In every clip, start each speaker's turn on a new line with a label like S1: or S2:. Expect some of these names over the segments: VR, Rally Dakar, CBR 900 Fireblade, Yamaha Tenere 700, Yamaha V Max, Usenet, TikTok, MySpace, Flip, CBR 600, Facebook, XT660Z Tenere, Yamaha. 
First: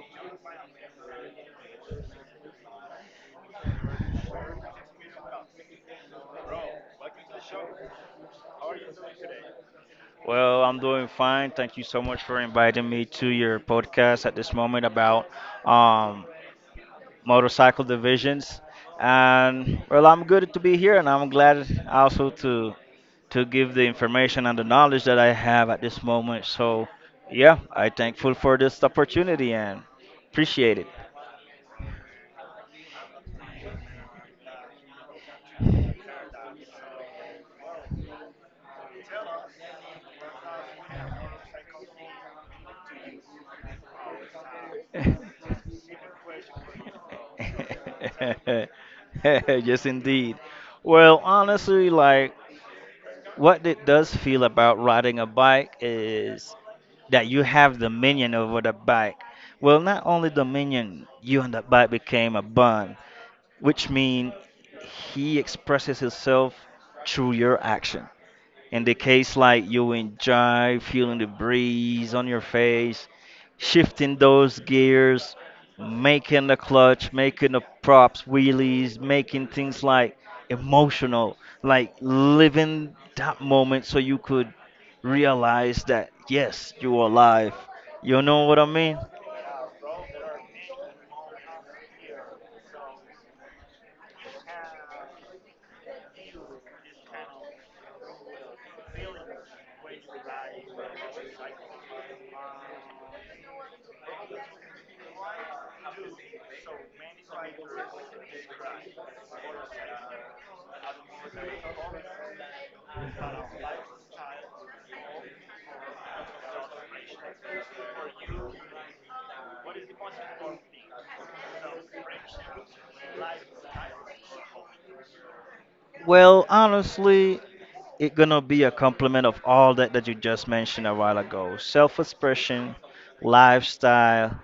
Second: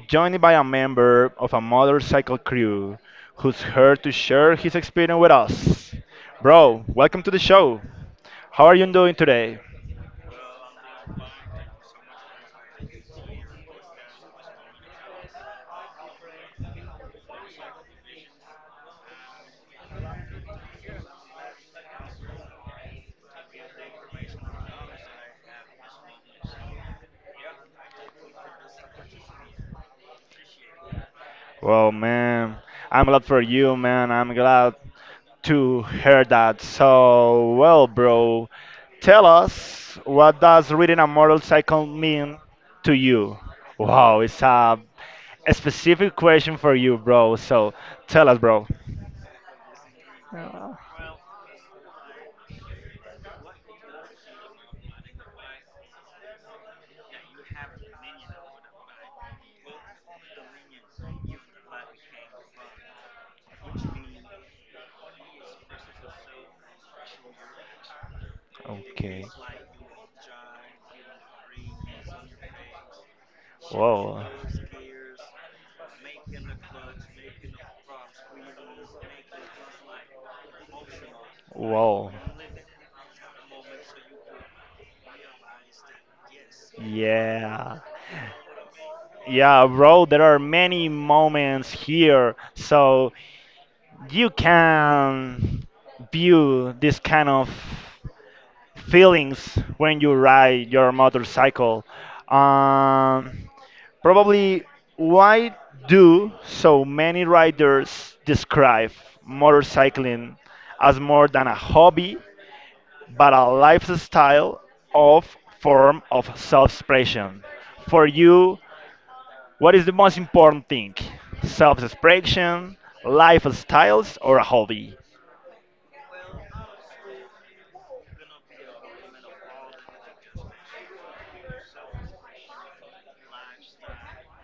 S1: joined by a member of a motorcycle crew who's here to share his experience with us. Bro, welcome to the show. How are you doing today?
S2: Well, I'm doing fine. Thank you so much for inviting me to your podcast at this moment about um, motorcycle divisions. And well, I'm good to be here, and I'm glad also to give the information and the knowledge that I have at this moment. So, yeah, I thankful for this opportunity and appreciate
S1: Well, man, I'm glad for you, man. I'm glad to hear that. So, well, bro, tell us what does riding a motorcycle mean to you? Wow, it's a specific question for you, bro. So, tell us, bro.
S2: it. Yes, indeed. Well, honestly, like what it does feel about riding a bike is that you have dominion over the bike. Well, not only dominion, you and the bike became a bond, which means he expresses himself through your action. In the
S1: Okay.
S2: case like you enjoy feeling the breeze on your face, shifting
S1: Whoa.
S2: those gears, making the clutch, making the props, wheelies, making things like emotional, like
S1: Whoa.
S2: living that moment so you could realize that yes, you're alive.
S1: Yeah.
S2: You know what I mean?
S1: Yeah, bro, there are many moments here. So you can view this kind of feelings when you ride your motorcycle. Um, Probably why do so many riders describe motorcycling as more than a hobby but a lifestyle of form of self-expression. For you, what is the most important thing? Self-expression, lifestyles, or a hobby?
S2: Well, honestly, it's gonna be a complement of all that you just mentioned a while ago: self-expression, lifestyle,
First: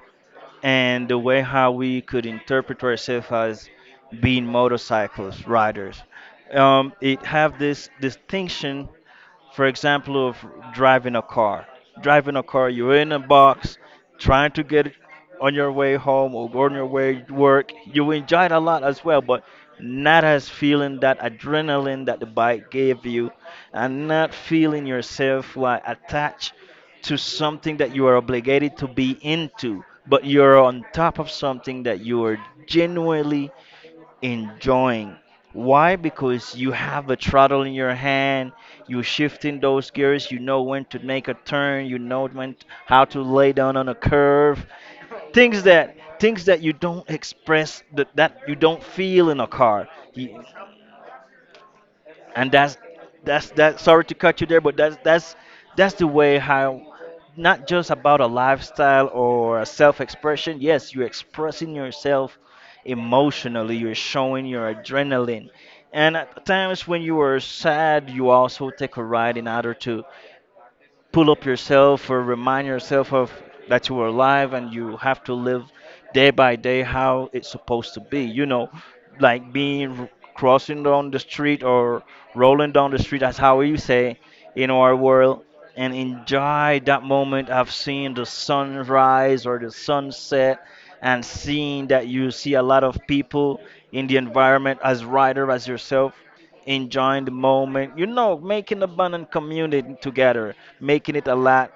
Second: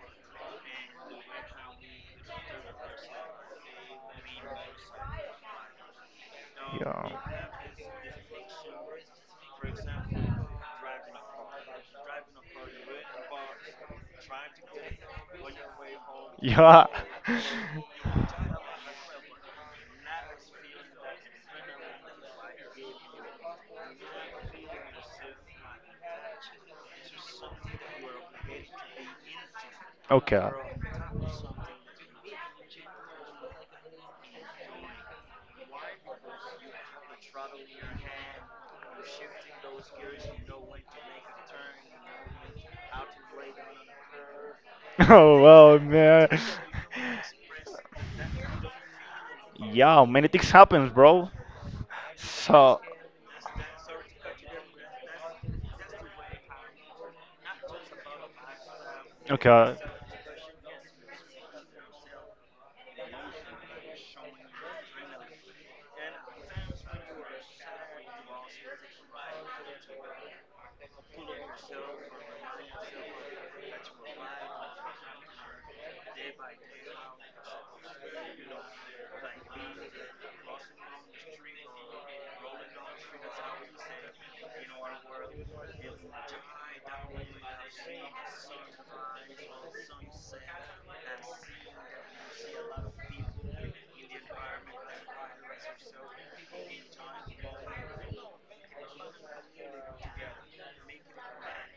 S2: and the way how we could interpret ourselves as being motorcycles riders.
S1: Yeah.
S2: It have this distinction, for example, of driving a car. Driving a car you're in a box, trying to get it on your way home or on your
S1: Yeah.
S2: way to work. You enjoy it a lot as well, but not as feeling that adrenaline that the bike gave you, and not feeling yourself like attached to something that you are obligated to be into, but
S1: Okay.
S2: you're on top of something that you are genuinely enjoying. Why? Because you have a throttle in your hand, you're shifting those gears, you know when to make a turn, you know when how to lay down on a curve.
S1: Oh
S2: Things
S1: well,
S2: that
S1: man.
S2: things that you don't express that, you don't feel in a car.
S1: Yeah, many
S2: You
S1: things happens, bro.
S2: and
S1: So,
S2: that's that sorry to cut you there but that's that's the way how, not just about a lifestyle or a
S1: okay,
S2: self-expression. Yes, you're expressing yourself emotionally, you're showing your adrenaline, and at times when you are sad you also take a ride in order to pull up yourself or remind yourself of that you are alive and you have to live day by day how it's supposed to be, you know, like being crossing down the street or rolling down the street as how you say in our world, and enjoy that moment of seeing the sunrise or the sunset, and seeing that you see a lot of people in the environment as rider as yourself, enjoying the moment, you know, making a bond and community together, making it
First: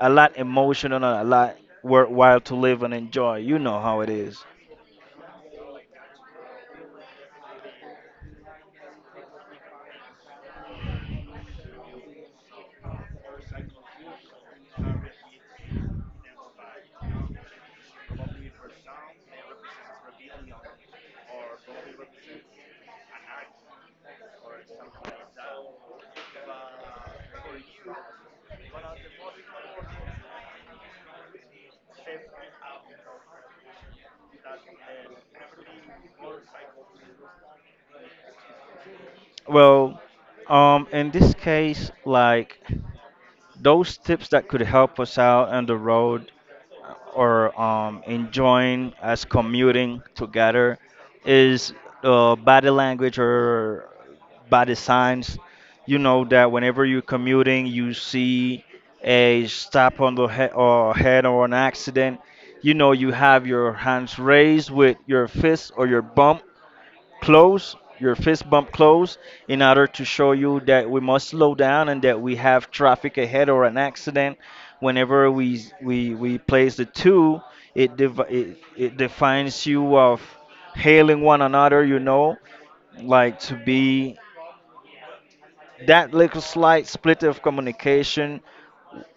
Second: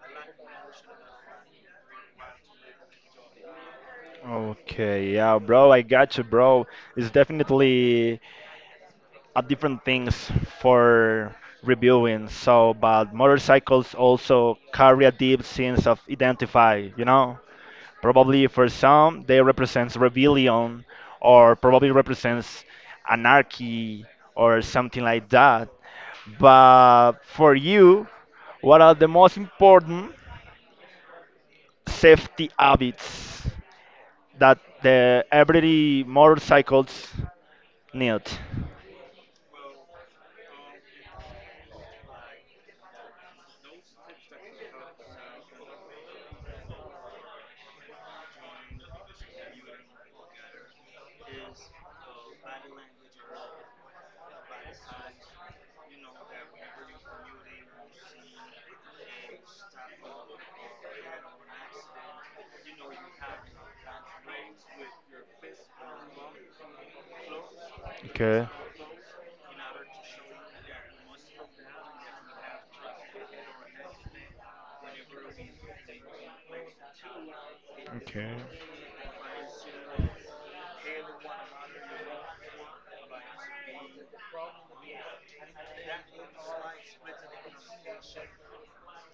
S2: a lot emotional, and a lot worthwhile to live and enjoy. You know how it is.
S1: okay, yeah, bro, I got you, bro. It's definitely a different things for reviewing. So, but motorcycles also carry a deep sense of identify. You know, probably for some they represents rebellion, or probably represents anarchy or something like that. But for you, what are the most important safety habits that the every motorcycles need.
S2: Well, in this case, like those tips that could help us out on the road or enjoying as commuting together is body language or body signs. You know that whenever you're commuting, you see a stop on the he- or head or an accident. You know you have your hands raised with your fist or your bum close, your
S1: Okay.
S2: fist bump close, in order to show you that we must slow down and that we have traffic ahead or an accident. Whenever we place the two, it, devi
S1: Okay.
S2: it it defines you of hailing one another. You know, like to be that little slight split of communication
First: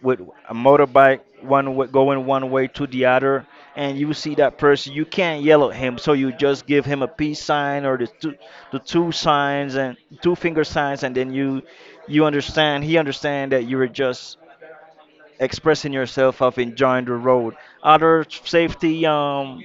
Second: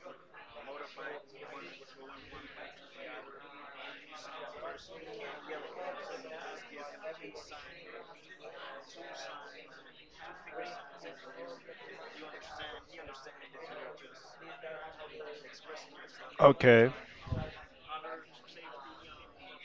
S2: with a motorbike one way, going one way to the other, and you see that person you can't yell at him, so you just give him a peace sign or the two signs and two finger signs, and then you understand, he understand that you were just expressing yourself of
S1: Okay.
S2: enjoying the road. Other safety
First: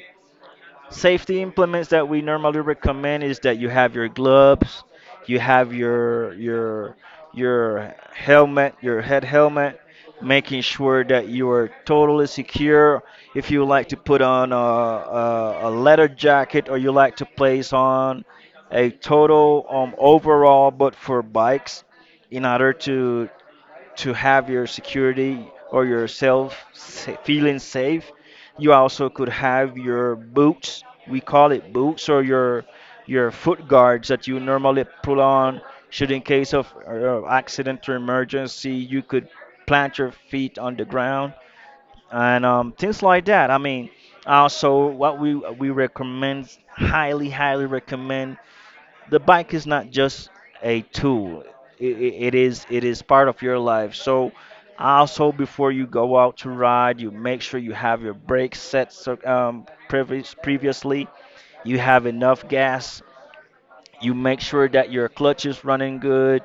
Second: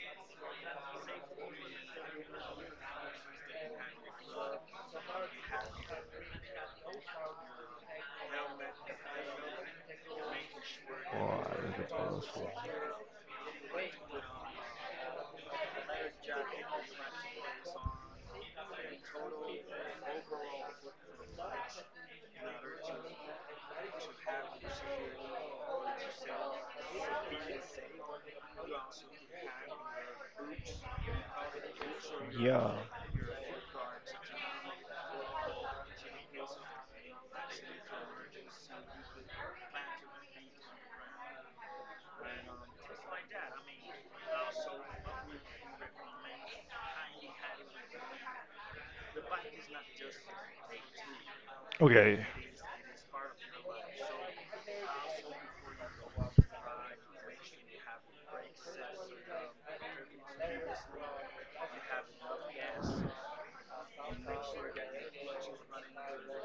S2: safety implements that we normally recommend is that you have your gloves, you have your your helmet, your head helmet, making sure that you are totally secure. If you like to put on a leather jacket, or you like to place on a total overall, but for bikes, in order to have your security or feeling safe. You also could have your boots. We call it boots or
S1: Yeah.
S2: your foot guards that you normally pull on should in case of accident or emergency, you could plant your feet on the ground and things like that. I mean, also what we recommend, highly recommend, the bike is not just a tool. it, it
S1: Okay.
S2: it is it is part of your life, so also before you go out to ride you make sure you have your brakes set, so, previously, you have enough gas, you make sure that your clutch is running good.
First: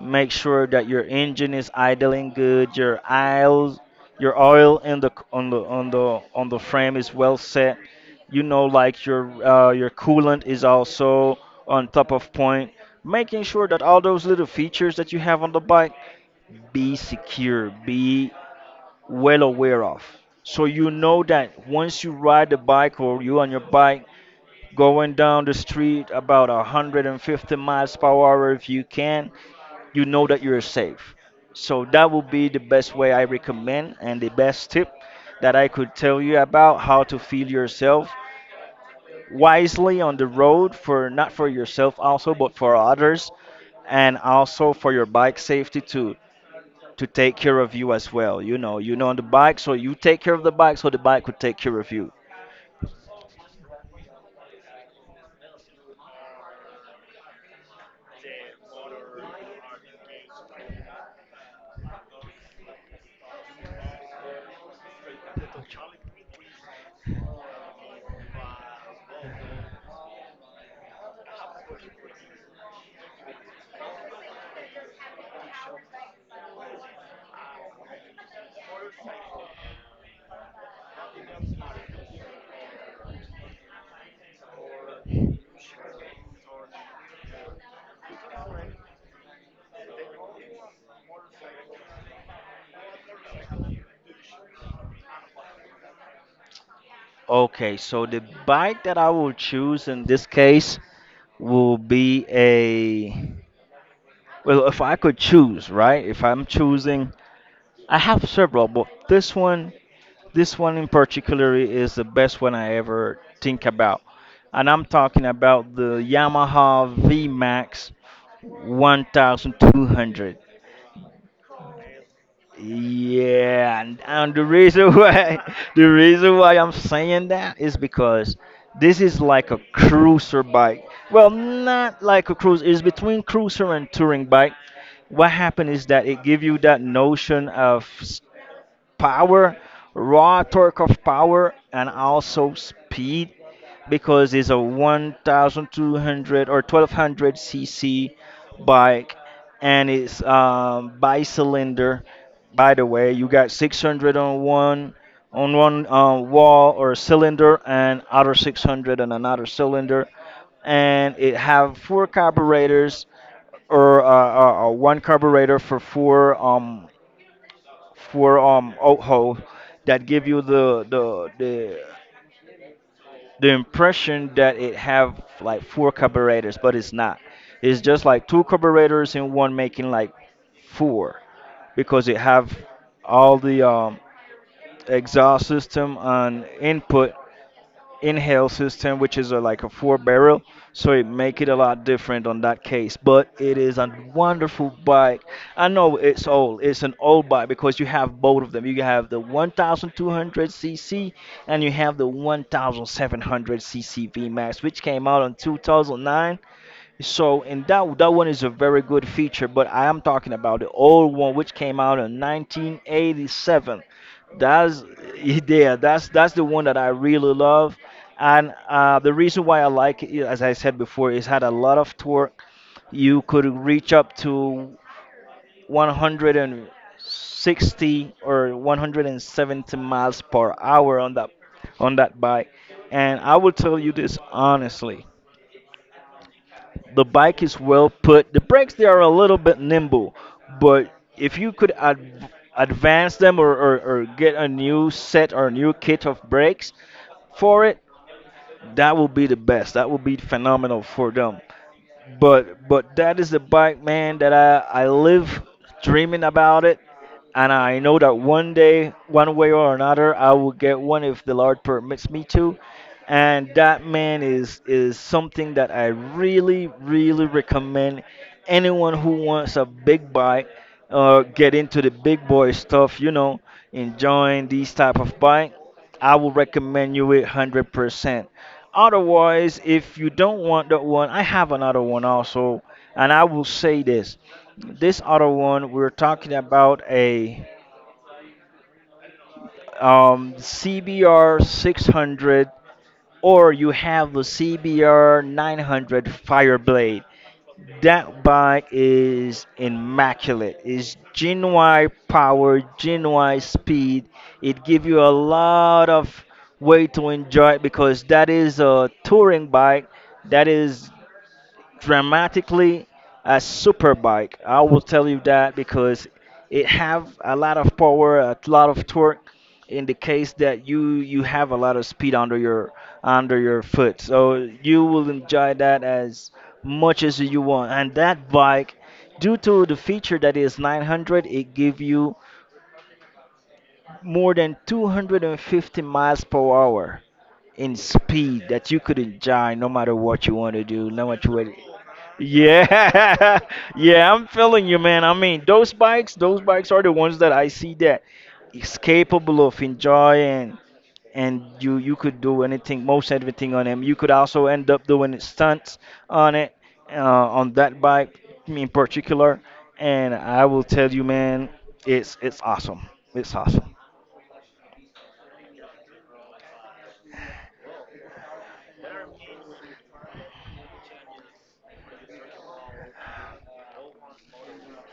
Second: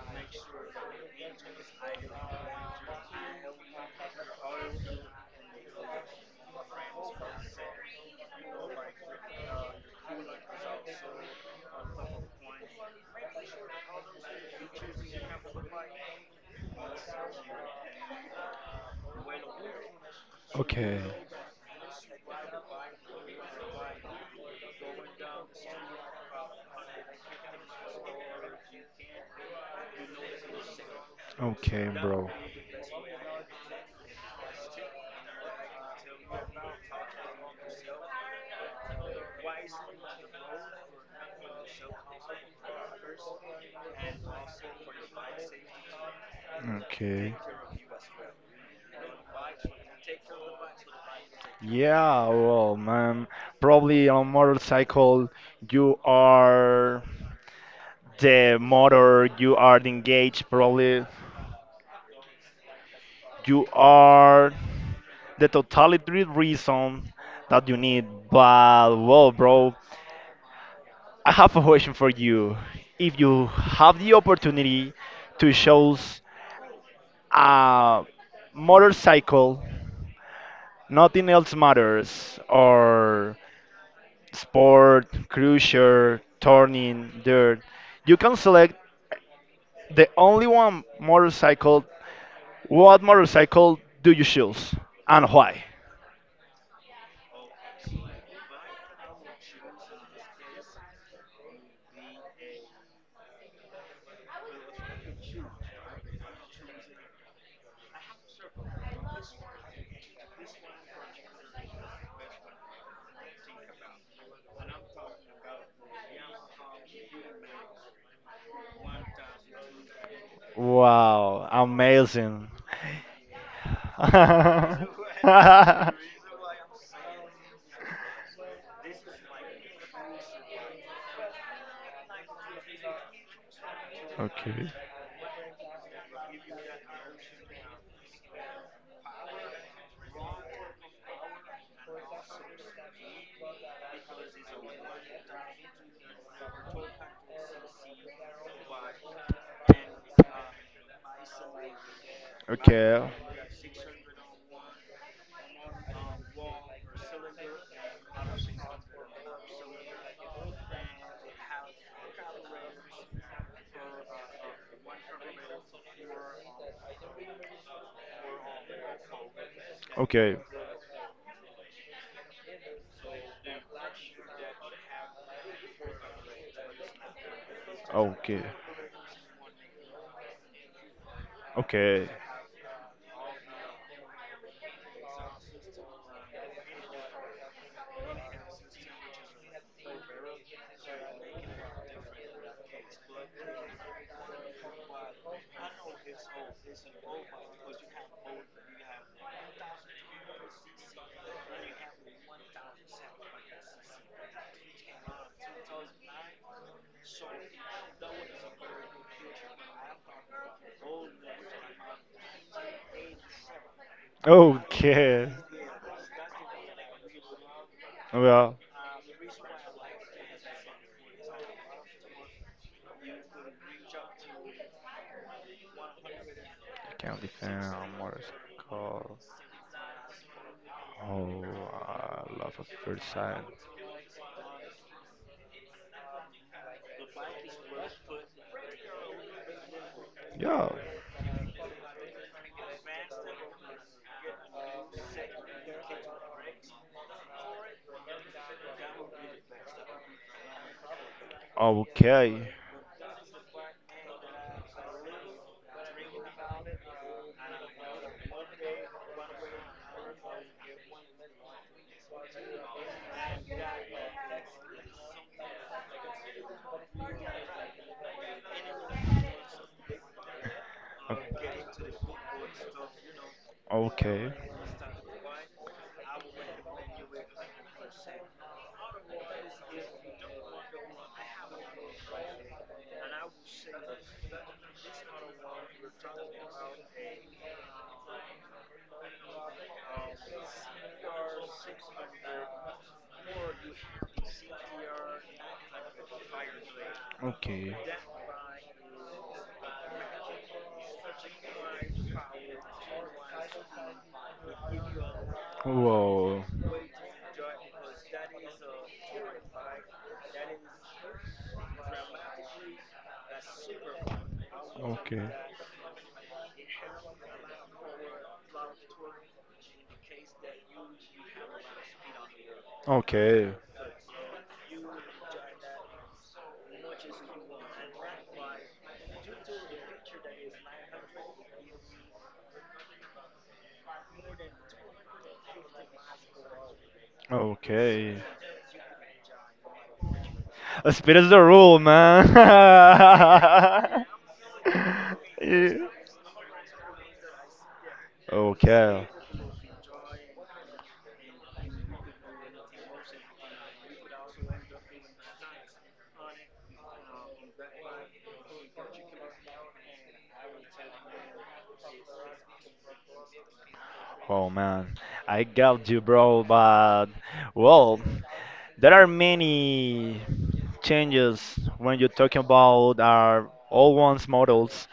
S2: Make sure that your engine is idling good, your oil in the on the on the on the frame is well set. You know, like your coolant is also on top of point. Making sure that all those little features that you have on the bike be secure, be well aware of. So you
S1: Okay.
S2: know that once you ride the bike or you on your bike going down the street about 150 miles per hour if you can, you know that you're safe. So
S1: Okay,
S2: that
S1: bro.
S2: would be the best way I recommend and the best tip that I could tell you about how to feel yourself wisely on the road, for not for yourself also but for others, and also for your bike safety to
S1: Okay.
S2: take care of you as well. You know on the bike, so you take care of the bike so the bike could take care of you.
S1: Yeah, well, man, probably on motorcycle you are the motor, you are the engaged, probably you are the totally reason that you need. But well, bro, I have a question for you. If you have the opportunity to choose a motorcycle, nothing else matters, or sport, cruiser, turning, dirt, you can select the only one motorcycle. What motorcycle do you choose and why?
S2: Okay, so the bike that I will choose in this case will be a, well, if I could choose, right? If I'm choosing, I have several, but this one in particular is the best one I ever think about. And I'm talking about the Yamaha V Max, 1200.
S1: Wow, amazing.
S2: Yeah, and, the reason why the reason why I'm saying that is because this is like a cruiser bike. Well, not like a cruiser. It's between cruiser and touring bike.
S1: Okay.
S2: What happened is that it give you that notion of power, raw torque of power, and also speed because it's a 1200, or 1200 cc bike, and it's by cylinder. By the
S1: Okay,
S2: way, you got 600 on one wall or cylinder and other 600 on another cylinder, and it have four carburetors, or one carburetor for four for oho that give
S1: okay,
S2: you the impression that it have like four carburetors, but it's not. It's just like
S1: okay,
S2: two carburetors and one making like four
S1: okay.
S2: because it have all the exhaust system and input inhale system, which is a, like a four barrel, so it make it a lot different on that case. But it is a wonderful bike. I know it's old. It's an old bike because you have both of them. You have the 1,200 cc and you have the 1,700 cc VMAX, which came out in 2009. So and that one is a very good feature, but I am talking about the old one which came out in 1987. That's,
S1: Okay.
S2: yeah, that's the one that I really love, and
S1: Well,
S2: the reason why I like it, as I said before, is had a lot of torque. You could reach up to
S1: can be found
S2: 160
S1: what is
S2: or
S1: it called?
S2: 170 miles per hour
S1: Oh,
S2: on that bike,
S1: love at first
S2: and I
S1: sight.
S2: will tell you this honestly. The bike is well put. The brakes they are a little bit nimble,
S1: Yeah.
S2: but if you could advance them, or, or get a new set or a new kit of brakes for it, that will be the best. That will be phenomenal for them.
S1: Okay.
S2: But that is the bike, man, that I live dreaming about it, and I know that one day, one way or another, I will get one if the Lord permits me to. And that, man, is something that I really, really recommend anyone who wants a big bike or get
S1: O-
S2: into the big boy stuff. You know,
S1: Okay.
S2: enjoying these type of bike. I will recommend you it 100%. Otherwise, if you don't want that one, I have another one also, and I will say this: this other one we're talking about a CBR 600, or you have the CBR 900 Fireblade.
S1: Okay.
S2: That bike is immaculate. It's genuine power, genuine speed. It gives you a lot of
S1: Whoa.
S2: way to enjoy it because that is a touring bike. That is dramatically as superbike. I will tell you
S1: Okay.
S2: that because it have a lot of power, a lot of torque, in the case that you have a lot of speed under
S1: Okay.
S2: your foot. So you will enjoy that as much as you want. And that bike due to the feature that is 900, it give you more than 250 miles per hour in
S1: Okay.
S2: speed that you could enjoy no matter what you want to do, no
S1: Speed is
S2: matter
S1: the
S2: what.
S1: rule, man.
S2: Yeah, yeah, I'm feeling you, man. I mean, those
S1: Yeah.
S2: bikes, those bikes are the ones that I see that is
S1: Okay.
S2: capable of enjoying, and you could do anything, most everything on them. You could also end up doing stunts on it, on that bike in particular. And I will tell you, man, it's awesome. It's awesome.
S1: Oh man, I got you, bro. But well, there are many changes when you're talking about our old ones models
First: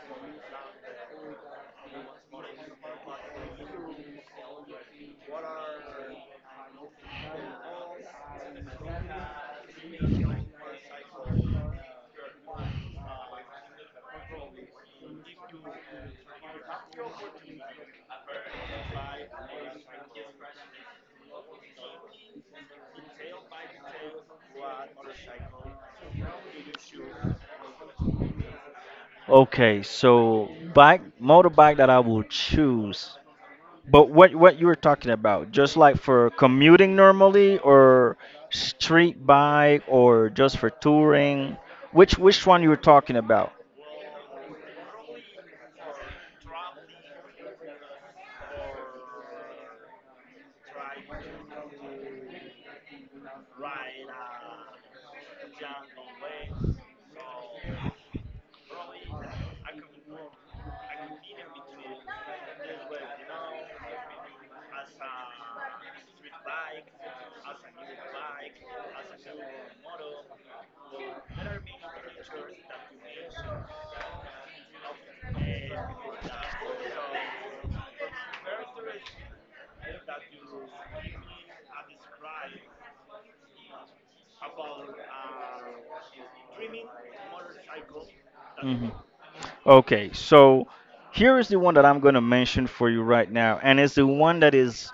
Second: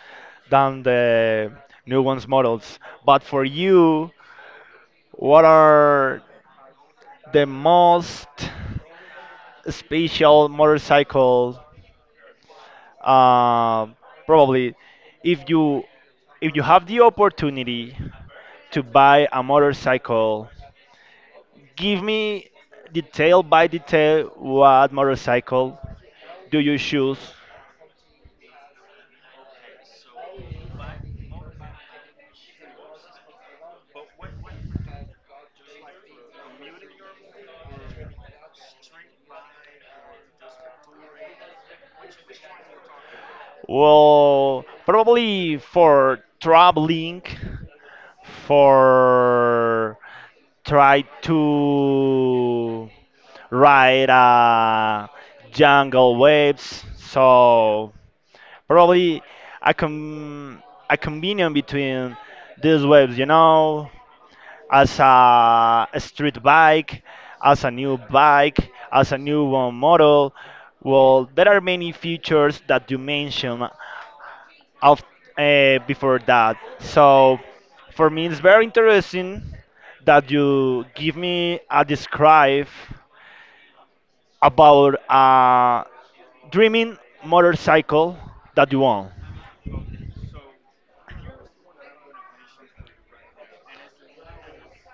S1: than the new ones models. But for you, what are the most special motorcycle? Uh, Probably, if you if you have the opportunity to buy a motorcycle, give me detail by detail what motorcycle do you choose.
S2: Okay, so bike motorbike that I will choose. But what you were talking about, just like for commuting normally, or street bike, or just for touring, which one you were talking about?
S1: Well, probably for traveling, for try to ride jungle waves. So probably a com a combination between these waves, you know, as a street bike, as a new bike, as a new one model. Well, there are many features that you mentioned of before that. So for me, it's very interesting that you give me a describe about a dreaming motorcycle that you
S2: Mhm.
S1: want.
S2: Okay, so here is the one that I'm going to mention for you right now, and it's the one that is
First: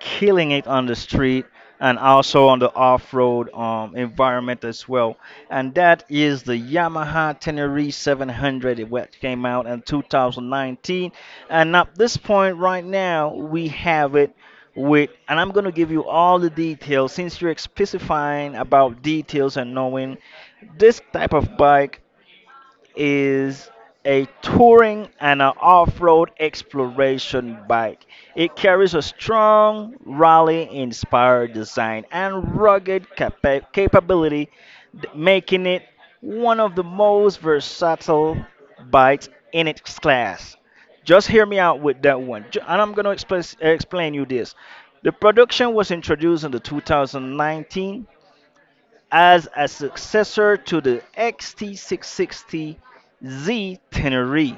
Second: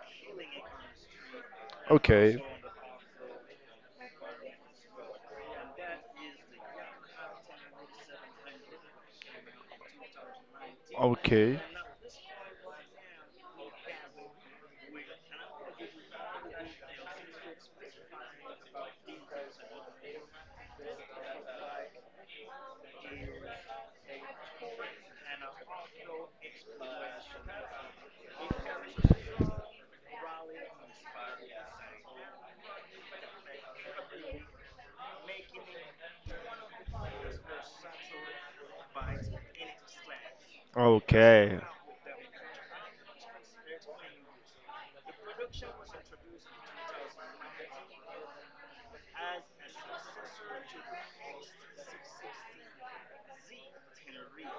S2: killing it on the street and
S1: Okay,
S2: also on the off-road environment as well. And that is the Yamaha Tenere 700, which came out in 2019.
S1: okay,
S2: And at this point right now, we have it with, and I'm going to give you all the details, since you're specifying about details and knowing this type of bike is a touring and an off-road exploration bike. It carries a strong rally-inspired design and rugged capability, making it one of the most versatile bikes in its class. Just hear
S1: okay.
S2: me out with that one, and I'm going to explain you this. The production was introduced in the 2019 as a successor to the XT660Z Tenere,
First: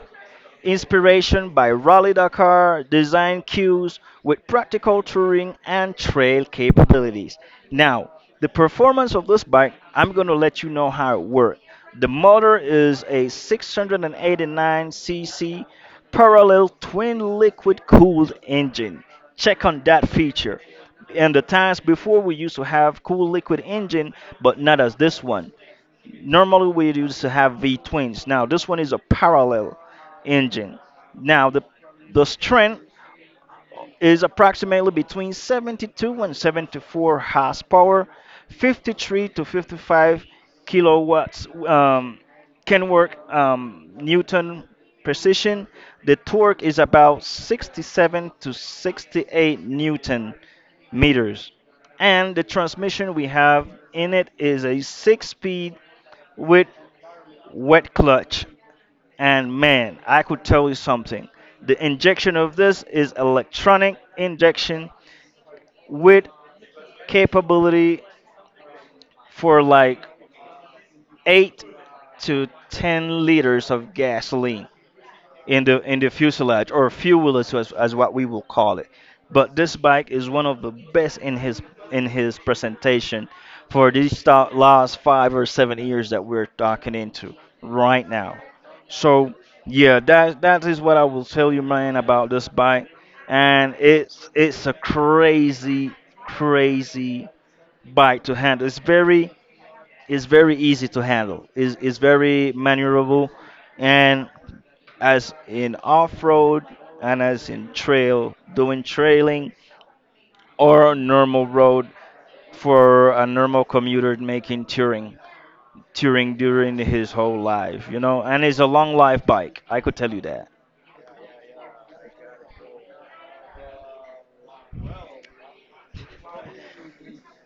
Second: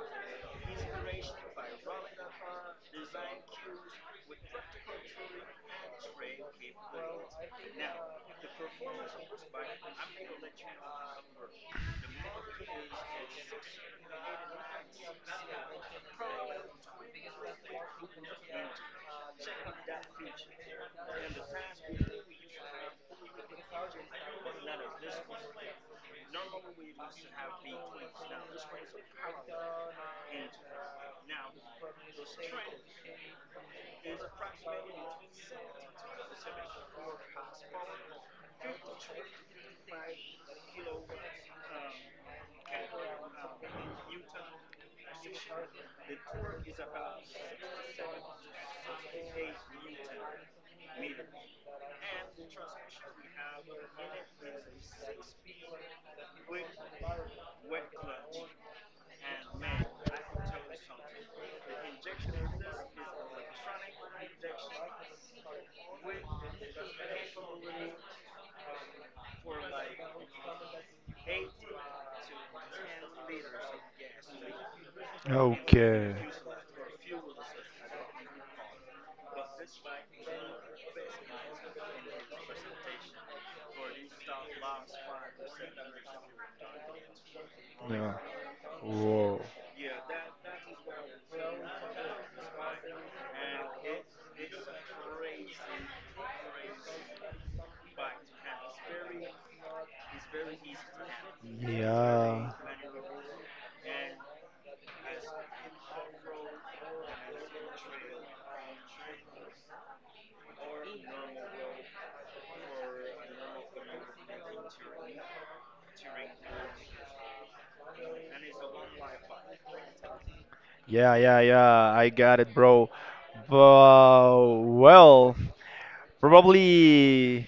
S2: inspiration by Rally Dakar design cues with practical touring and trail capabilities. Now, the performance of this bike, I'm going to let you know how it works. The motor is a 689cc parallel twin liquid cooled engine. Check on that feature. In the times before, we used to have cool liquid engine, but not as this one. Normally we used to have V twins. Now this one is a parallel engine. Now the strength is approximately between 72 and 74 horsepower, 53 to 55 kilowatts. Can work Newton precision. The torque is about 67 to 68 Newton meters, and the transmission we have in it is a six-speed with wet clutch, and man, I could tell you something. The injection of this is electronic injection with capability for like 8 to 10 liters of gasoline, in the
S1: Okay.
S2: fuselage or fuel wheel, as, as what we will call it. But this bike is one of the best in his presentation for these last 5 or 7 years that we're talking into right
S1: Yeah.
S2: now. So
S1: Whoa.
S2: yeah, that is what I will tell you, man, about this bike. And it's a crazy, crazy bike to handle. It's very easy to handle. It's
S1: Yeah.
S2: very maneuverable, and as in off road and as in trail, doing trailing or normal road for a normal commuter making touring, touring during his whole life, you know. And it's a long life bike, I could tell you that.
S1: Yeah, yeah, yeah. I got it, bro. But well, probably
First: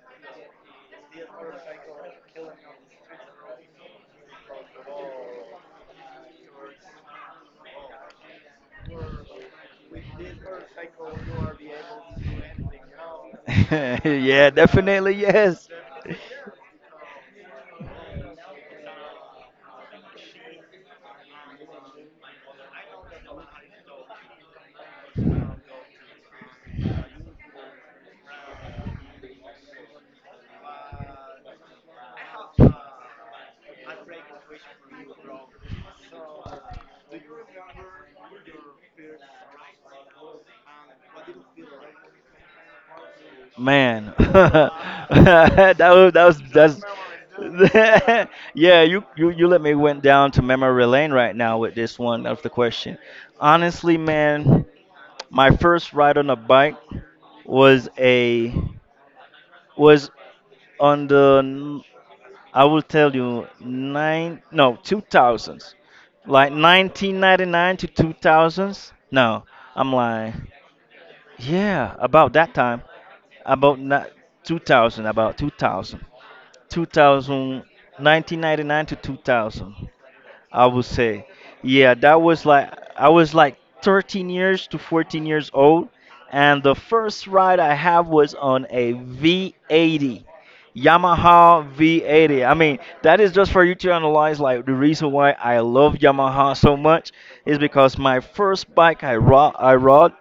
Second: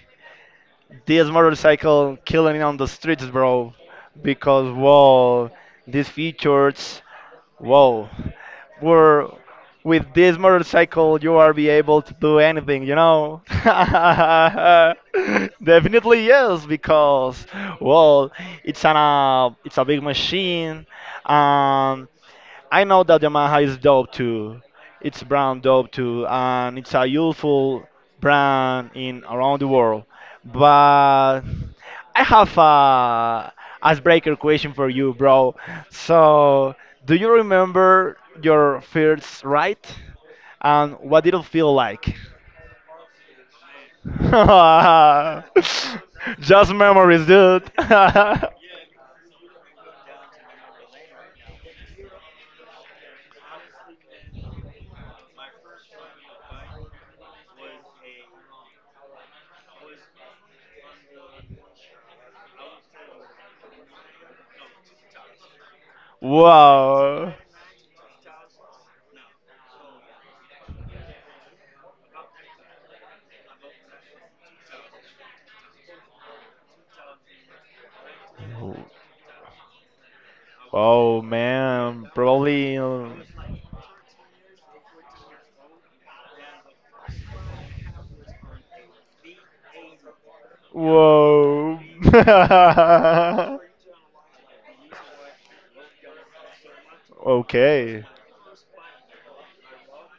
S1: this motorcycle killing on the streets, bro. Because wow, these features, wow, were with this motorcycle you are be able to do anything, you know.
S2: Yeah, definitely, yes.
S1: Definitely yes, because well, it's an it's a big machine. Um, I know that Yamaha is dope too. It's brand dope too, and it's a useful brand in around the world. But I have a icebreaker question for you, bro. So, do you remember your first ride, and what did it feel like?
S2: Man, that was
S1: Just memories, dude.
S2: that's Yeah. You let me went down to memory lane right now with this one of the question. Honestly, man, my first ride on a bike was a was on the I will tell you, nine, no, two thousands, like
S1: Wow.
S2: 1999 to 2000s. No, I'm lying. Yeah, about that time. About, not 2000, about 2000, 2019, ninety nine to 2000, I would
S1: Oh
S2: say. Yeah,
S1: man,
S2: that was like
S1: probably.
S2: I was like 13 years to 14 years old, and the first ride I have was on a V80. Yamaha
S1: Whoa.
S2: V80. I mean, that is just for you to analyze. Like, the reason why I love Yamaha so much is because
S1: Okay.
S2: my first bike I rode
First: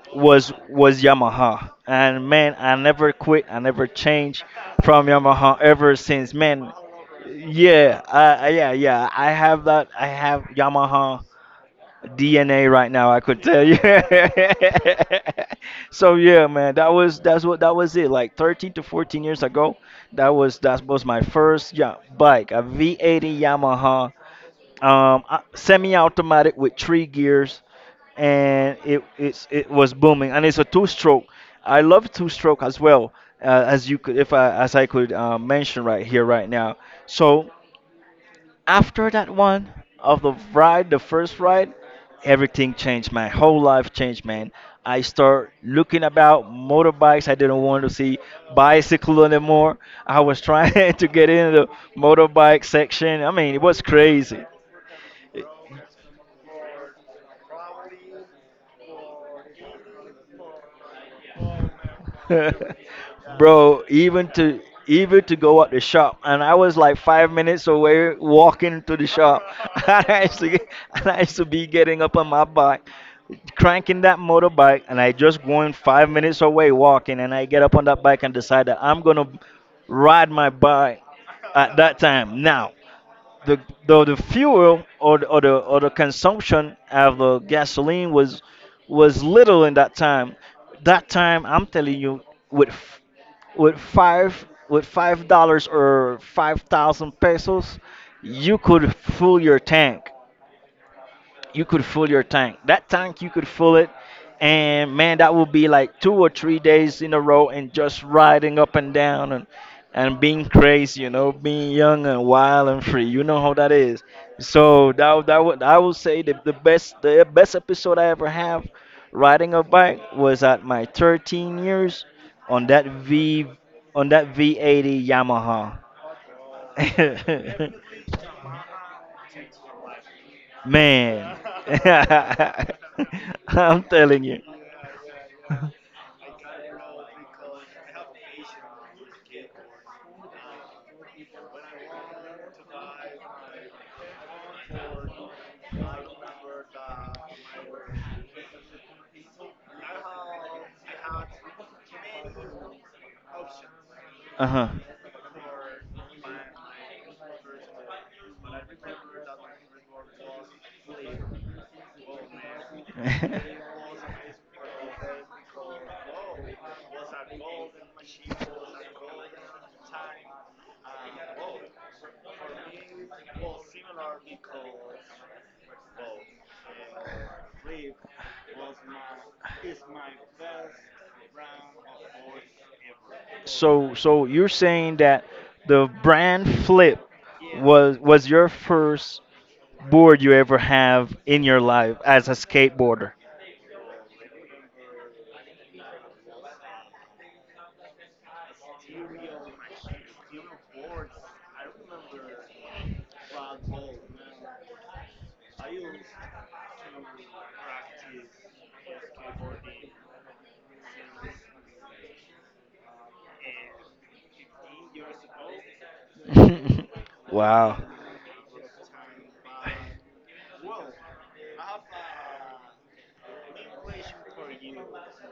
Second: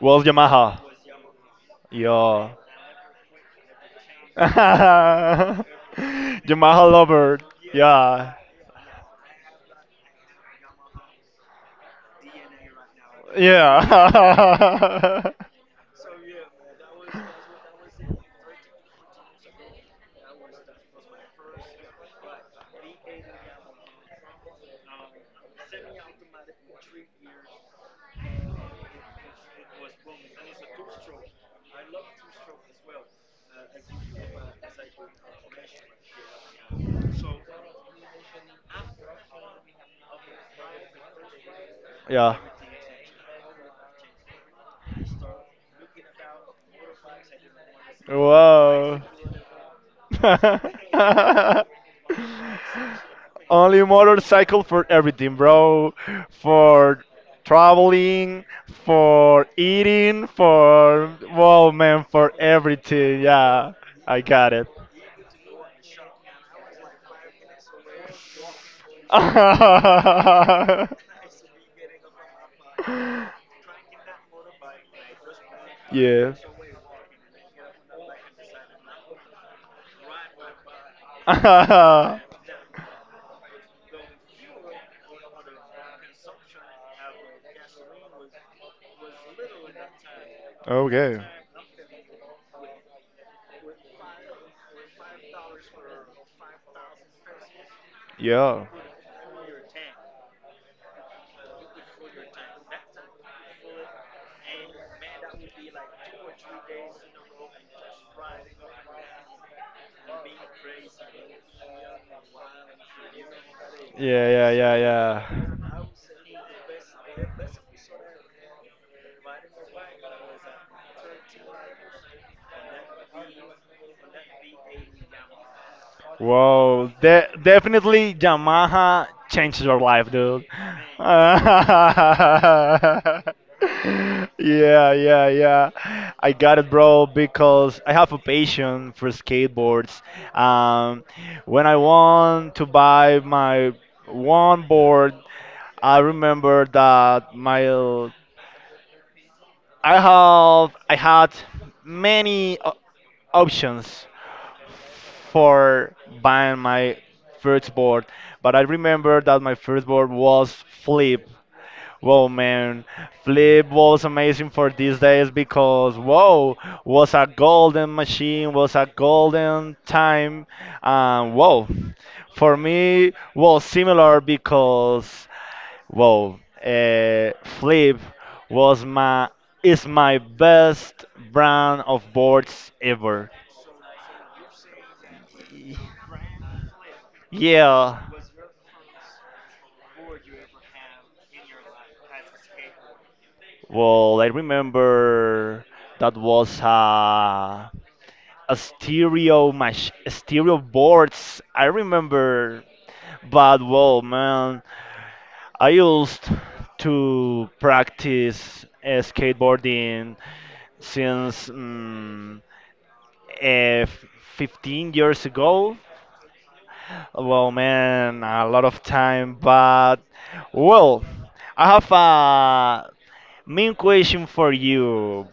S1: Well,
S2: was
S1: Yamaha.
S2: was Yamaha, and
S1: Yeah.
S2: man, I never quit. I never changed from Yamaha ever since. Man,
S1: Yamaha lover.
S2: yeah,
S1: Yeah.
S2: yeah, yeah. I have that. I have Yamaha DNA right now, I could tell you.
S1: Yeah.
S2: So yeah, man, that was it. Like 13 to 14 years ago, that was my first yeah bike, a V80 Yamaha, semi-automatic with three gears, and it was booming, and it's a two-stroke. I love two-stroke as well, as you could if I as I could mention right here right now. So after that one of the ride, the first ride,
S1: Yeah.
S2: everything changed. My whole life changed, man. I start looking about motorbikes. I didn't want to see
S1: Whoa.
S2: bicycle anymore. I was trying to get into the motorbike section. I mean, it was
S1: Only
S2: crazy.
S1: motorcycle for everything, bro. For traveling, for eating, for, well, man, for everything. Yeah.
S2: Bro,
S1: I
S2: even
S1: got
S2: to
S1: it.
S2: even to go out the shop, and I was like 5 minutes away walking to the shop, and i used to,
S1: Yeah.
S2: and I used to be getting up on my bike cranking that motorbike, and I just going 5 minutes away walking, and I get up on that bike and decide that I'm gonna ride my bike at that time. Now the the fuel, or the consumption of the gasoline was little in that time. That
S1: Okay.
S2: time, I'm telling you, with $5 or 5,000 pesos, you
S1: Yeah.
S2: could fill your tank. That tank you could fill it, and man, that would be like 2 or 3 days in a row and just riding up and down, and being crazy, you know, being young and wild and free. You know how that is.
S1: Yeah, yeah, yeah,
S2: So that would,
S1: yeah.
S2: I would say, the best episode I ever have riding a bike was at my 13 years on that V on that V80 Yamaha.
S1: Whoa, definitely Yamaha changed your life, dude.
S2: Man,
S1: Yeah,
S2: I'm telling you.
S1: yeah, yeah. I got it, bro, because I have a passion for skateboards. Um, when I want to buy my one board, I remember that my I have I had many options
S2: Uh huh.
S1: for buying my first board, but I remember that my first board was Flip. Whoa, man, Flip was amazing for these days because whoa was a golden machine, was a golden time, and whoa, for me was similar because well, Flip was my, is my best brand of boards ever.
S2: So you're saying that the brand Flip was
S1: Yeah.
S2: was your first board you ever have in your life as a skateboarder.
S1: Well, I remember that was a stereo boards. I remember, but well, man, I used to practice skateboarding since. Uh, 15 years ago. Well,
S2: Wow.
S1: man, a lot of time, but well, I have a main question for you,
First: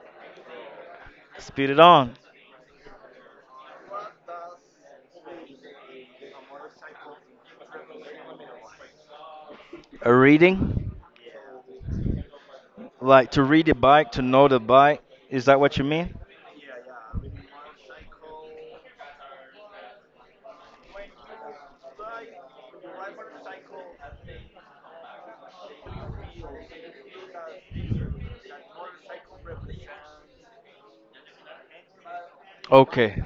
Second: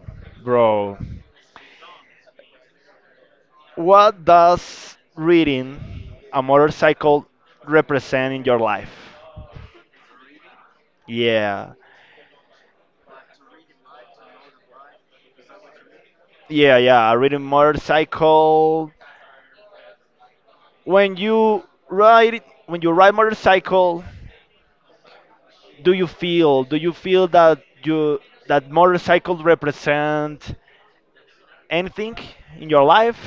S1: bro.
S2: Speed it on.
S1: What does reading a motorcycle represent in your life?
S2: A reading?
S1: Yeah,
S2: Like, to read the bike, to know the bike. Is that what you mean?
S1: yeah, yeah. Reading motorcycle. When you when you ride motorcycle, do you feel? Do you feel that motorcycle represent anything in your life?
S2: Okay.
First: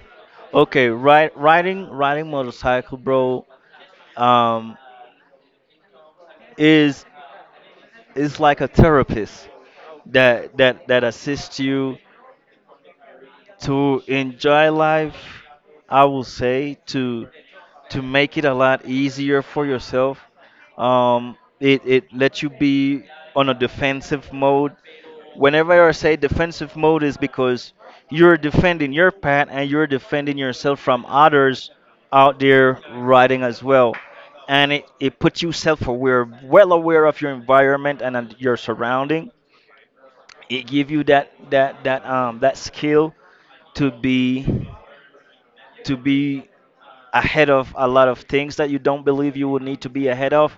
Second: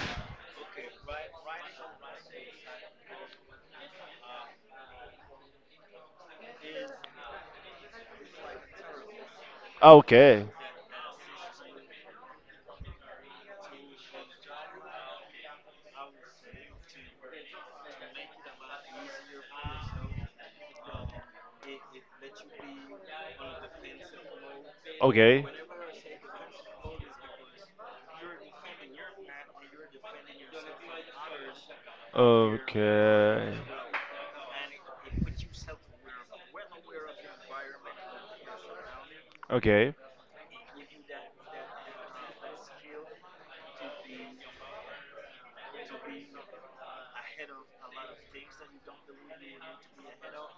S2: Okay, right, riding, motorcycle, bro, um is it's like a therapist
S1: Ah, okay,
S2: that that assists you to enjoy life. I will say, to make it a lot easier for yourself. It lets you be on a defensive mode.
S1: okay. Okay.
S2: Whenever I say defensive mode is because you're defending your path and you're defending yourself from others out there riding
S1: Okay.
S2: as well. And it puts you self aware, well aware of your environment and your surrounding.
S1: Okay.
S2: It give you that skill to be, to be ahead of a lot of things that you don't believe you would need to be ahead of.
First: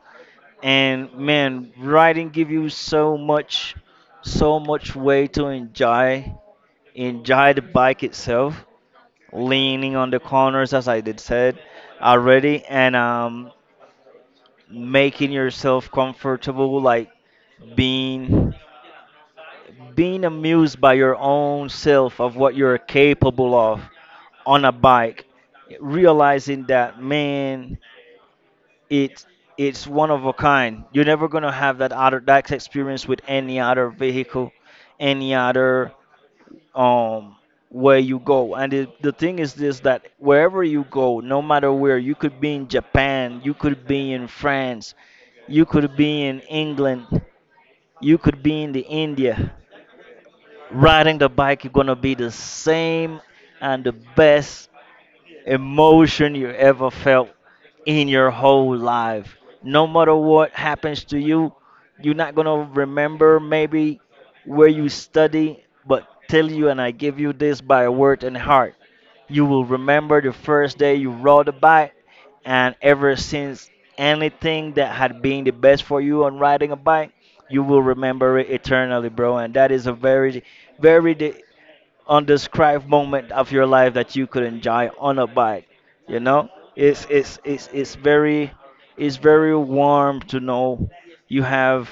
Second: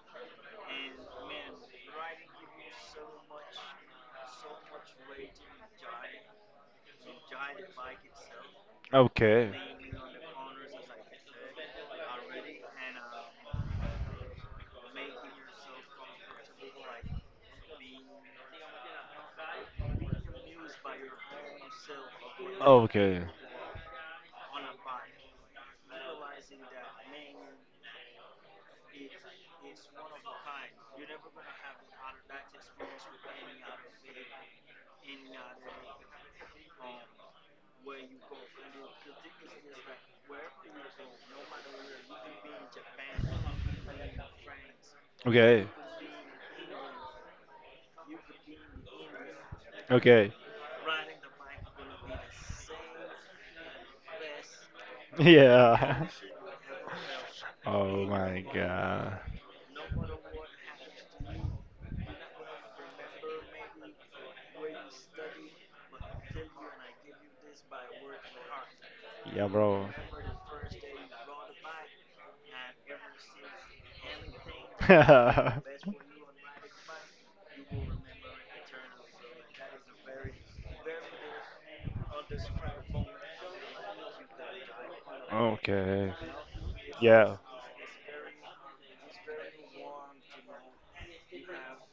S2: And man, writing give you so much, way to enjoy, the bike itself,
S1: Okay.
S2: leaning on the corners as I did said already, and making yourself comfortable, like being, amused by your own self of what you're capable of on a bike, realizing that, man, it it's one of a kind. You're never gonna have that other, that experience, with any other vehicle, any other um where you go. And the thing is this, that wherever you go, no matter where, you could be in Japan, you could be in France, you
S1: Okay.
S2: could be in England, you could be in the India.
S1: Okay.
S2: Riding the bike is gonna be the same, and the best
S1: Yeah.
S2: emotion you ever felt
S1: Oh
S2: in your
S1: my
S2: whole
S1: god.
S2: life. No matter what happens to you, you're not going to remember maybe where you study, but tell you, and I give you this by word and heart. You
S1: Yeah,
S2: will
S1: bro.
S2: remember the first day you rode a bike, and ever since, anything that had been the best for you on riding a bike, you will remember it eternally, bro. And that is a very, very undescribed moment of your life that you could enjoy on a bike.
S1: Okay.
S2: You know, it's
S1: Yeah.
S2: it's it's it's very it's very warm to know you have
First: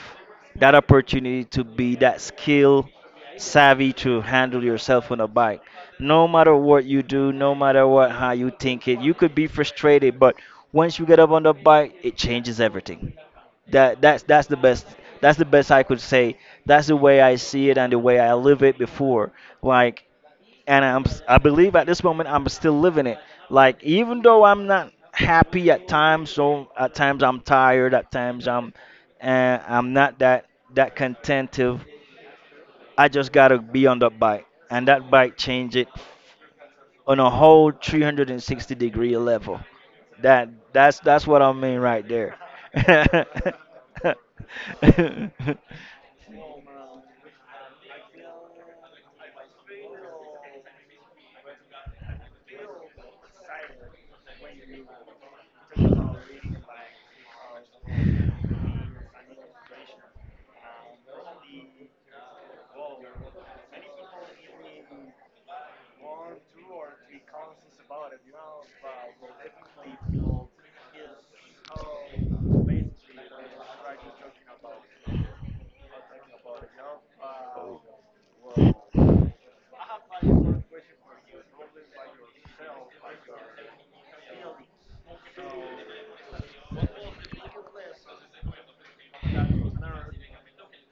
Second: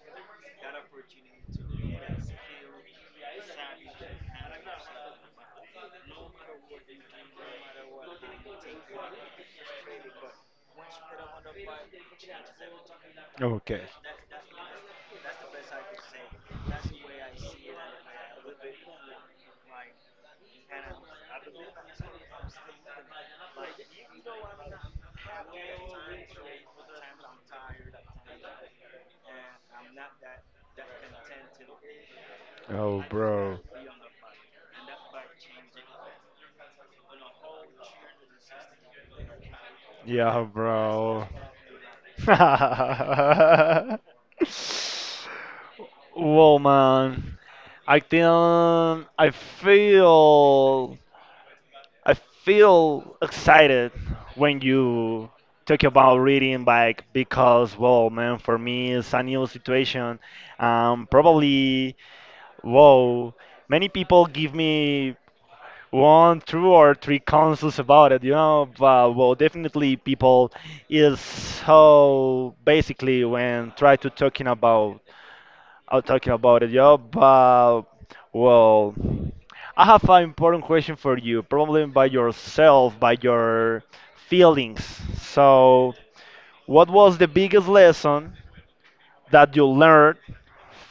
S2: that opportunity to be that skill savvy to handle yourself on a bike. No matter what you do, no matter what how you think it, you could be frustrated, but once you get up on the bike, it changes everything.
S1: Okay.
S2: That that's that's the best that's the best I could say. That's the way I see it and the way I live it before. Like, and I believe at this moment I'm still living it. Like, even though I'm not happy at times, so at times I'm tired, at times I'm not that contentive.
S1: Oh,
S2: I just gotta
S1: bro.
S2: be on the bike, and that bike change it on a whole 360 degree level.
S1: Yeah,
S2: That's
S1: bro.
S2: what I mean right there.
S1: Well, man, I think I feel I feel excited when you talk about reading bike because, well, man, for me it's a new situation. Probably, whoa, many people give me one, two, or three councils about it, you know. But well, definitely people is so basically when try to talking about talking about it, you know. But well, I have an important question for you, probably by yourself, by your feelings. So, what was the biggest lesson that you learned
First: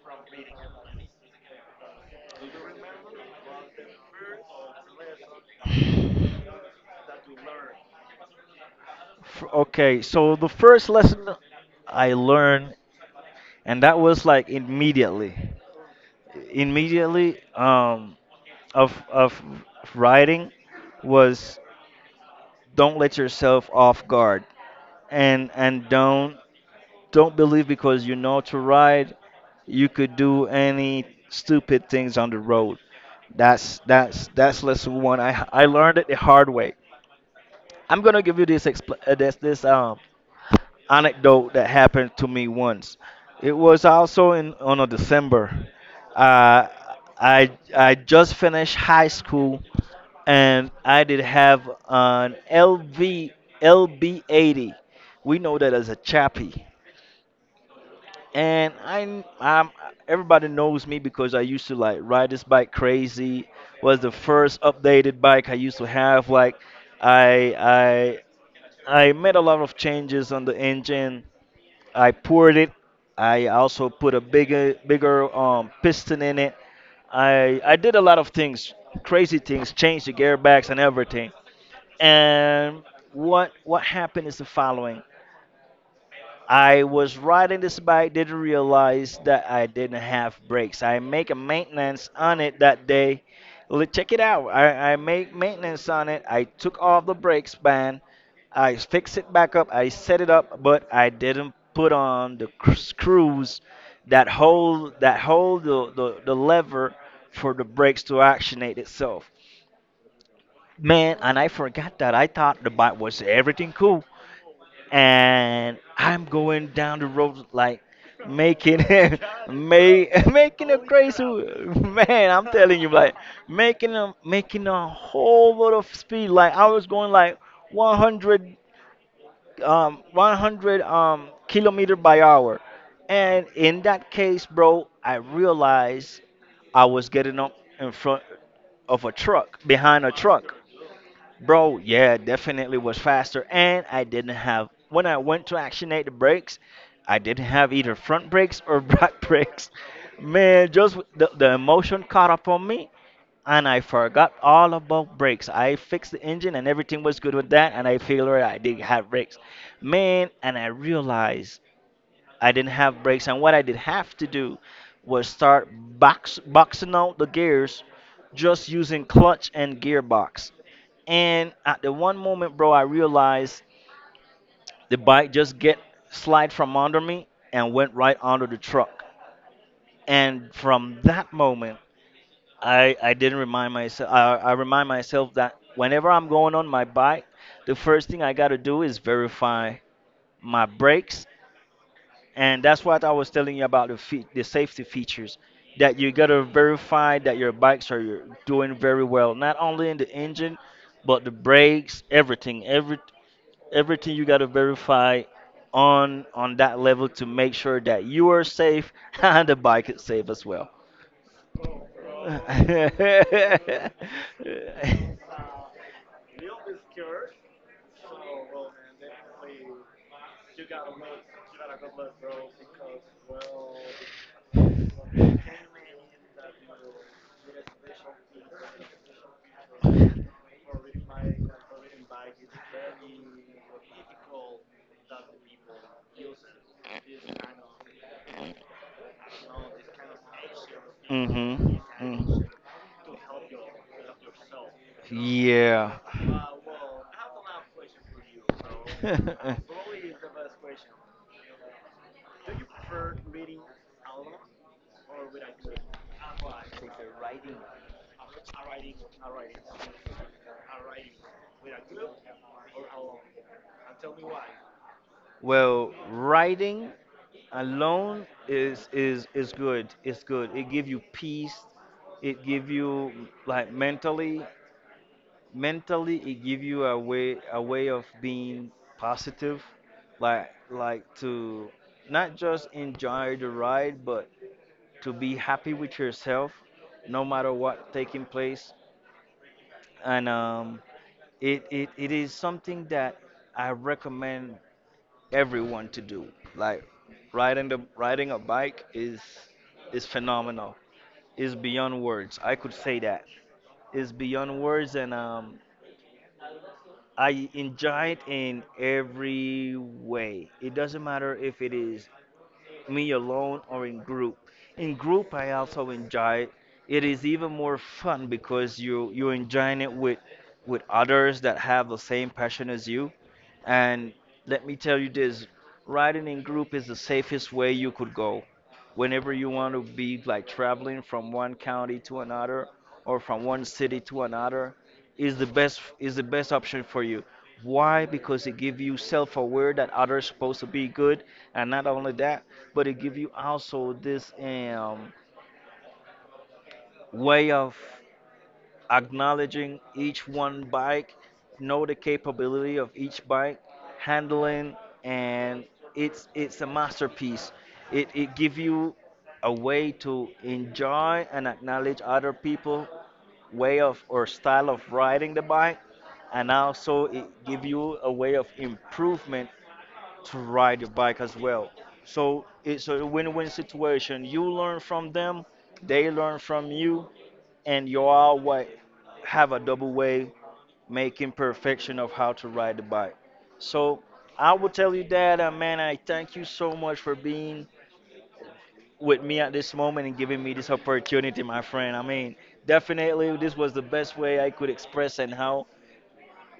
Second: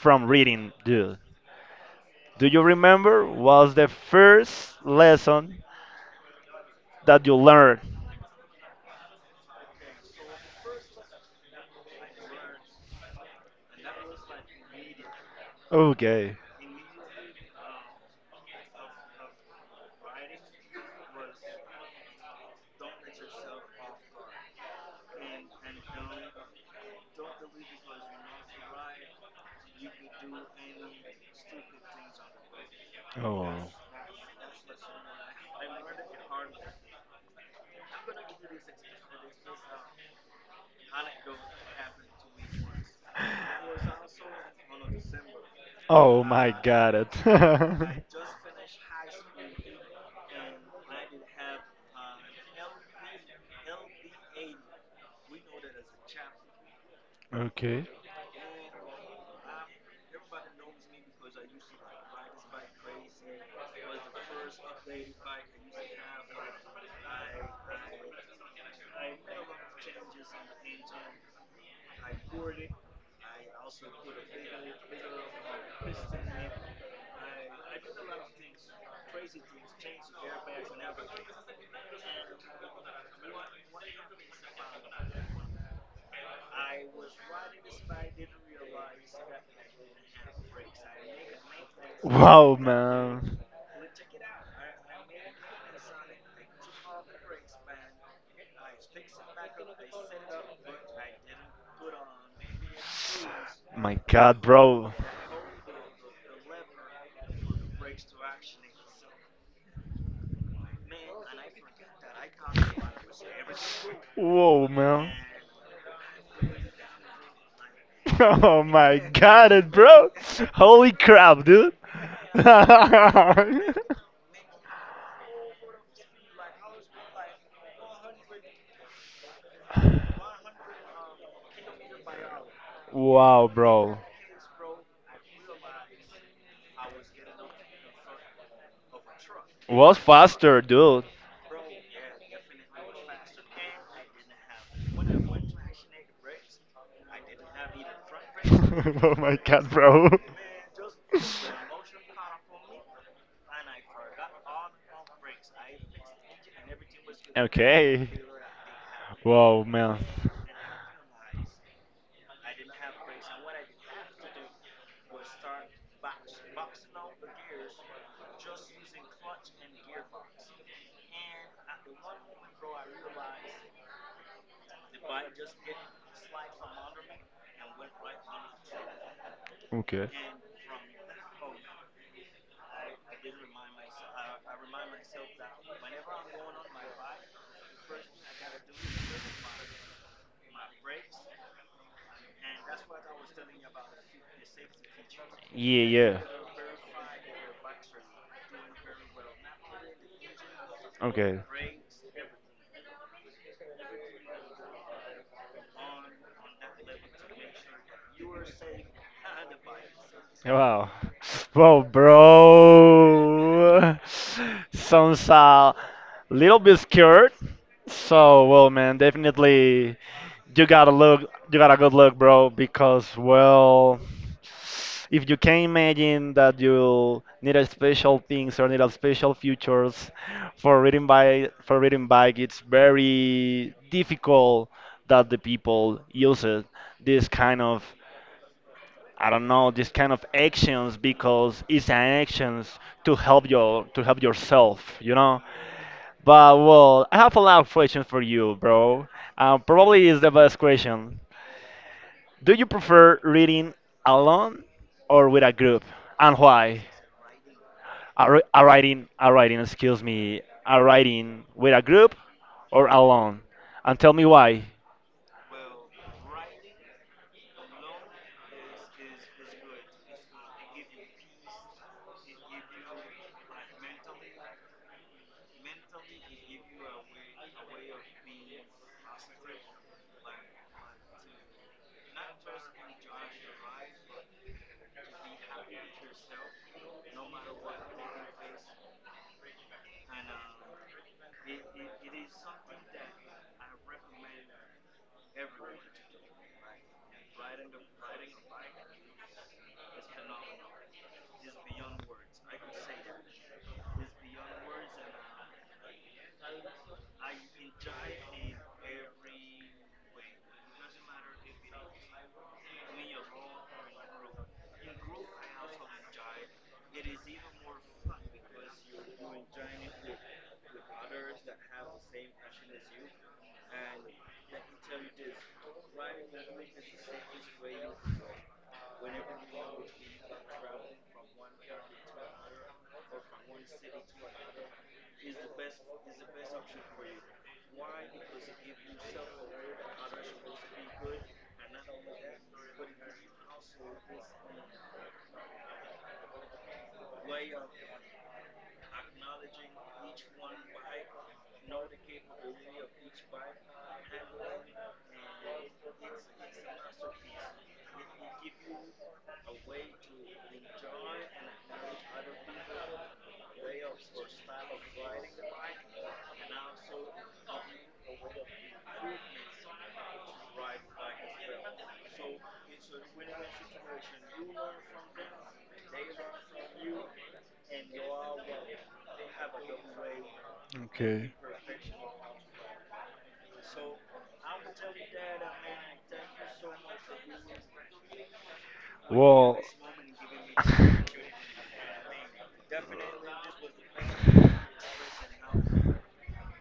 S1: from reading, dude? Do you remember? Was the first lesson that you learned?
S2: Okay, so the first lesson I learned, and that was like, immediately.
S1: Okay.
S2: Immediately of writing was, don't let yourself off guard, and don't believe because you know to ride you could do any stupid things on the road.
S1: Oh, wow.
S2: That's lesson one. I learned it the hard way. I'm gonna give you this anecdote that happened to me once. It was also in on a December.
S1: Oh my
S2: Uh,
S1: God! It.
S2: I I just finished high school, and I did have an LV LB80. We know that as a chappy,
S1: Okay.
S2: and I am, everybody knows me because I used to like ride this bike crazy. Was the first updated bike I used to have. Like I I made a lot of changes on the engine. I poured it. I also put a bigger piston in it. I did a lot of things, crazy things, changed the gearbox and everything. And what happened is the following. I was riding this bike, didn't realize that I didn't have brakes. I make a
S1: A
S2: maintenance
S1: maintenance.
S2: on
S1: Wow,
S2: it
S1: mistake
S2: that day.
S1: man.
S2: Look, check it out. I make maintenance on it. I took off the brakes band. I fixed it back up. I set it up, but I didn't put on the screws
S1: My
S2: that
S1: God, bro.
S2: hold the lever for the brakes to actionate itself. Man, and I forgot that. I thought the bike was everything cool,
S1: Whoa, man.
S2: and I'm going down the road like
S1: And oh
S2: making
S1: my God, it bro.
S2: making a
S1: Holy
S2: crazy,
S1: crap, dude.
S2: man. I'm telling you, like making a whole lot of speed. Like I was going like 100 100 kilometer by hour, and
S1: Wow,
S2: in
S1: bro.
S2: that case, bro, I realized I was getting up in front of a truck,
S1: Was
S2: behind a truck.
S1: faster, dude.
S2: Bro, yeah, definitely was faster. And I didn't have, when I went to actionate the brakes, I didn't have either front brakes or
S1: Oh
S2: back
S1: my god,
S2: brakes.
S1: bro.
S2: Man, just the emotion caught up on me, and I forgot all about brakes. I fixed the engine, and everything was good with that, and I
S1: Okay.
S2: figured I did have brakes.
S1: Wow, man.
S2: Man, and I realized I didn't have brakes, and what I did have to do was start boxing out the gears, just using clutch and gearbox. And at the one moment, bro, I realized the bike just get slide from under me and went right under the truck.
S1: Okay.
S2: And from that moment, I didn't remind myself. I remind myself that whenever I'm going on my bike, the first thing I gotta do is verify my brakes, and that's what I was telling you about the the safety features,
S1: Yeah,
S2: that you
S1: yeah.
S2: gotta verify that your bikes are doing very well, not only in the engine, but the
S1: Okay.
S2: brakes, everything, everything you gotta verify on that level to make sure that you are safe and the bike is safe as well.
S1: Wow. Wow, bro. Sounds a little bit scared. So, well, man, definitely. You gotta look. You gotta good look, bro. Because well, if you can imagine that you need a special things or need a special features for reading by for reading bike, it's very difficult that the people use it. This kind of, I don't know this kind of actions because
S2: Mm-hmm.
S1: it's an
S2: Mm.
S1: actions to help yourself, you know.
S2: Yeah.
S1: But well, I have a lot of questions for you, bro. Probably is the best question. Do you prefer reading alone or with a group, and why? Are, re- are writing, excuse me, are writing with a group or alone? And tell me why.
S2: Well, riding alone is good. It's good. It give you peace. It give you like mentally, mentally it give you a way of being positive, like to not just enjoy the ride, but to be happy with yourself, no matter what taking place. And it is something that I recommend everyone to do. Like riding a bike is phenomenal. It's beyond words. I could say that. It's beyond words, and I enjoy it in every way. It doesn't matter if it is me alone or in group. In group, I also enjoy it. It is even more fun because you enjoying it with others that have the same passion as you. And let me tell you this, riding in group is the safest way you could go. Whenever you want to be like traveling from one county to another or from one city to another, is the best option for you. Why? Because it gives you self-aware that others supposed to be good, and not only that, but it give you also this way of acknowledging each one bike, know the capability of each bike handling, and it's a masterpiece. It give you a way to enjoy and acknowledge other people way of or style of riding the bike, and also it give you a way of improvement to ride your bike as well. So it's a win-win situation. You learn from them, they learn from you, and you all have a double way making
S1: Okay.
S2: perfection of how to ride the bike. So I will tell you that, man, I thank you so much for being with me at
S1: Well,
S2: this moment and giving me this opportunity, my friend. I mean, definitely this was the best way I could express, and how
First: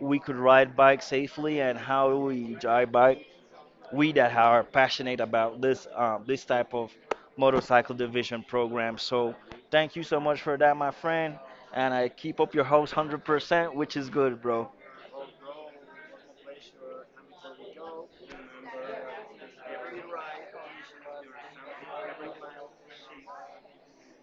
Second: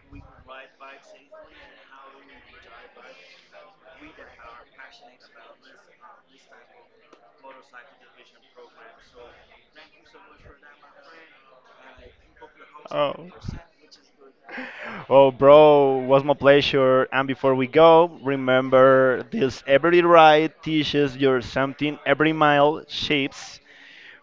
S2: we could ride bike safely and how we enjoy bike, we that are passionate about this type of motorcycle division program. So thank you so much for that, my friend. And I keep up your host 100%, which is good, bro.
S1: oh, bro, was my pleasure. And before we go, remember this every ride teaches you something, every mile shapes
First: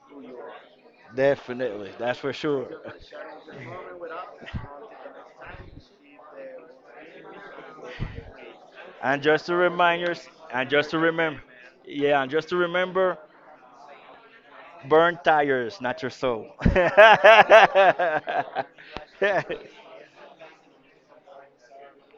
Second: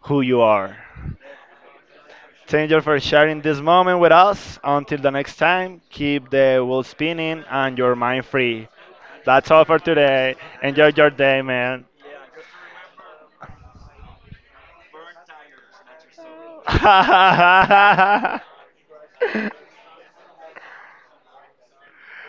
S1: who you are.
S2: Definitely, that's for
S1: Thank you
S2: sure.
S1: for sharing this moment with us. Until the next time, keep the wheel spinning and your mind free.
S2: And just
S1: That's
S2: to
S1: all for
S2: remind yours,
S1: today.
S2: and
S1: Enjoy
S2: just to
S1: your day,
S2: remember,
S1: man.
S2: yeah, and just to remember, burn tires, not your soul.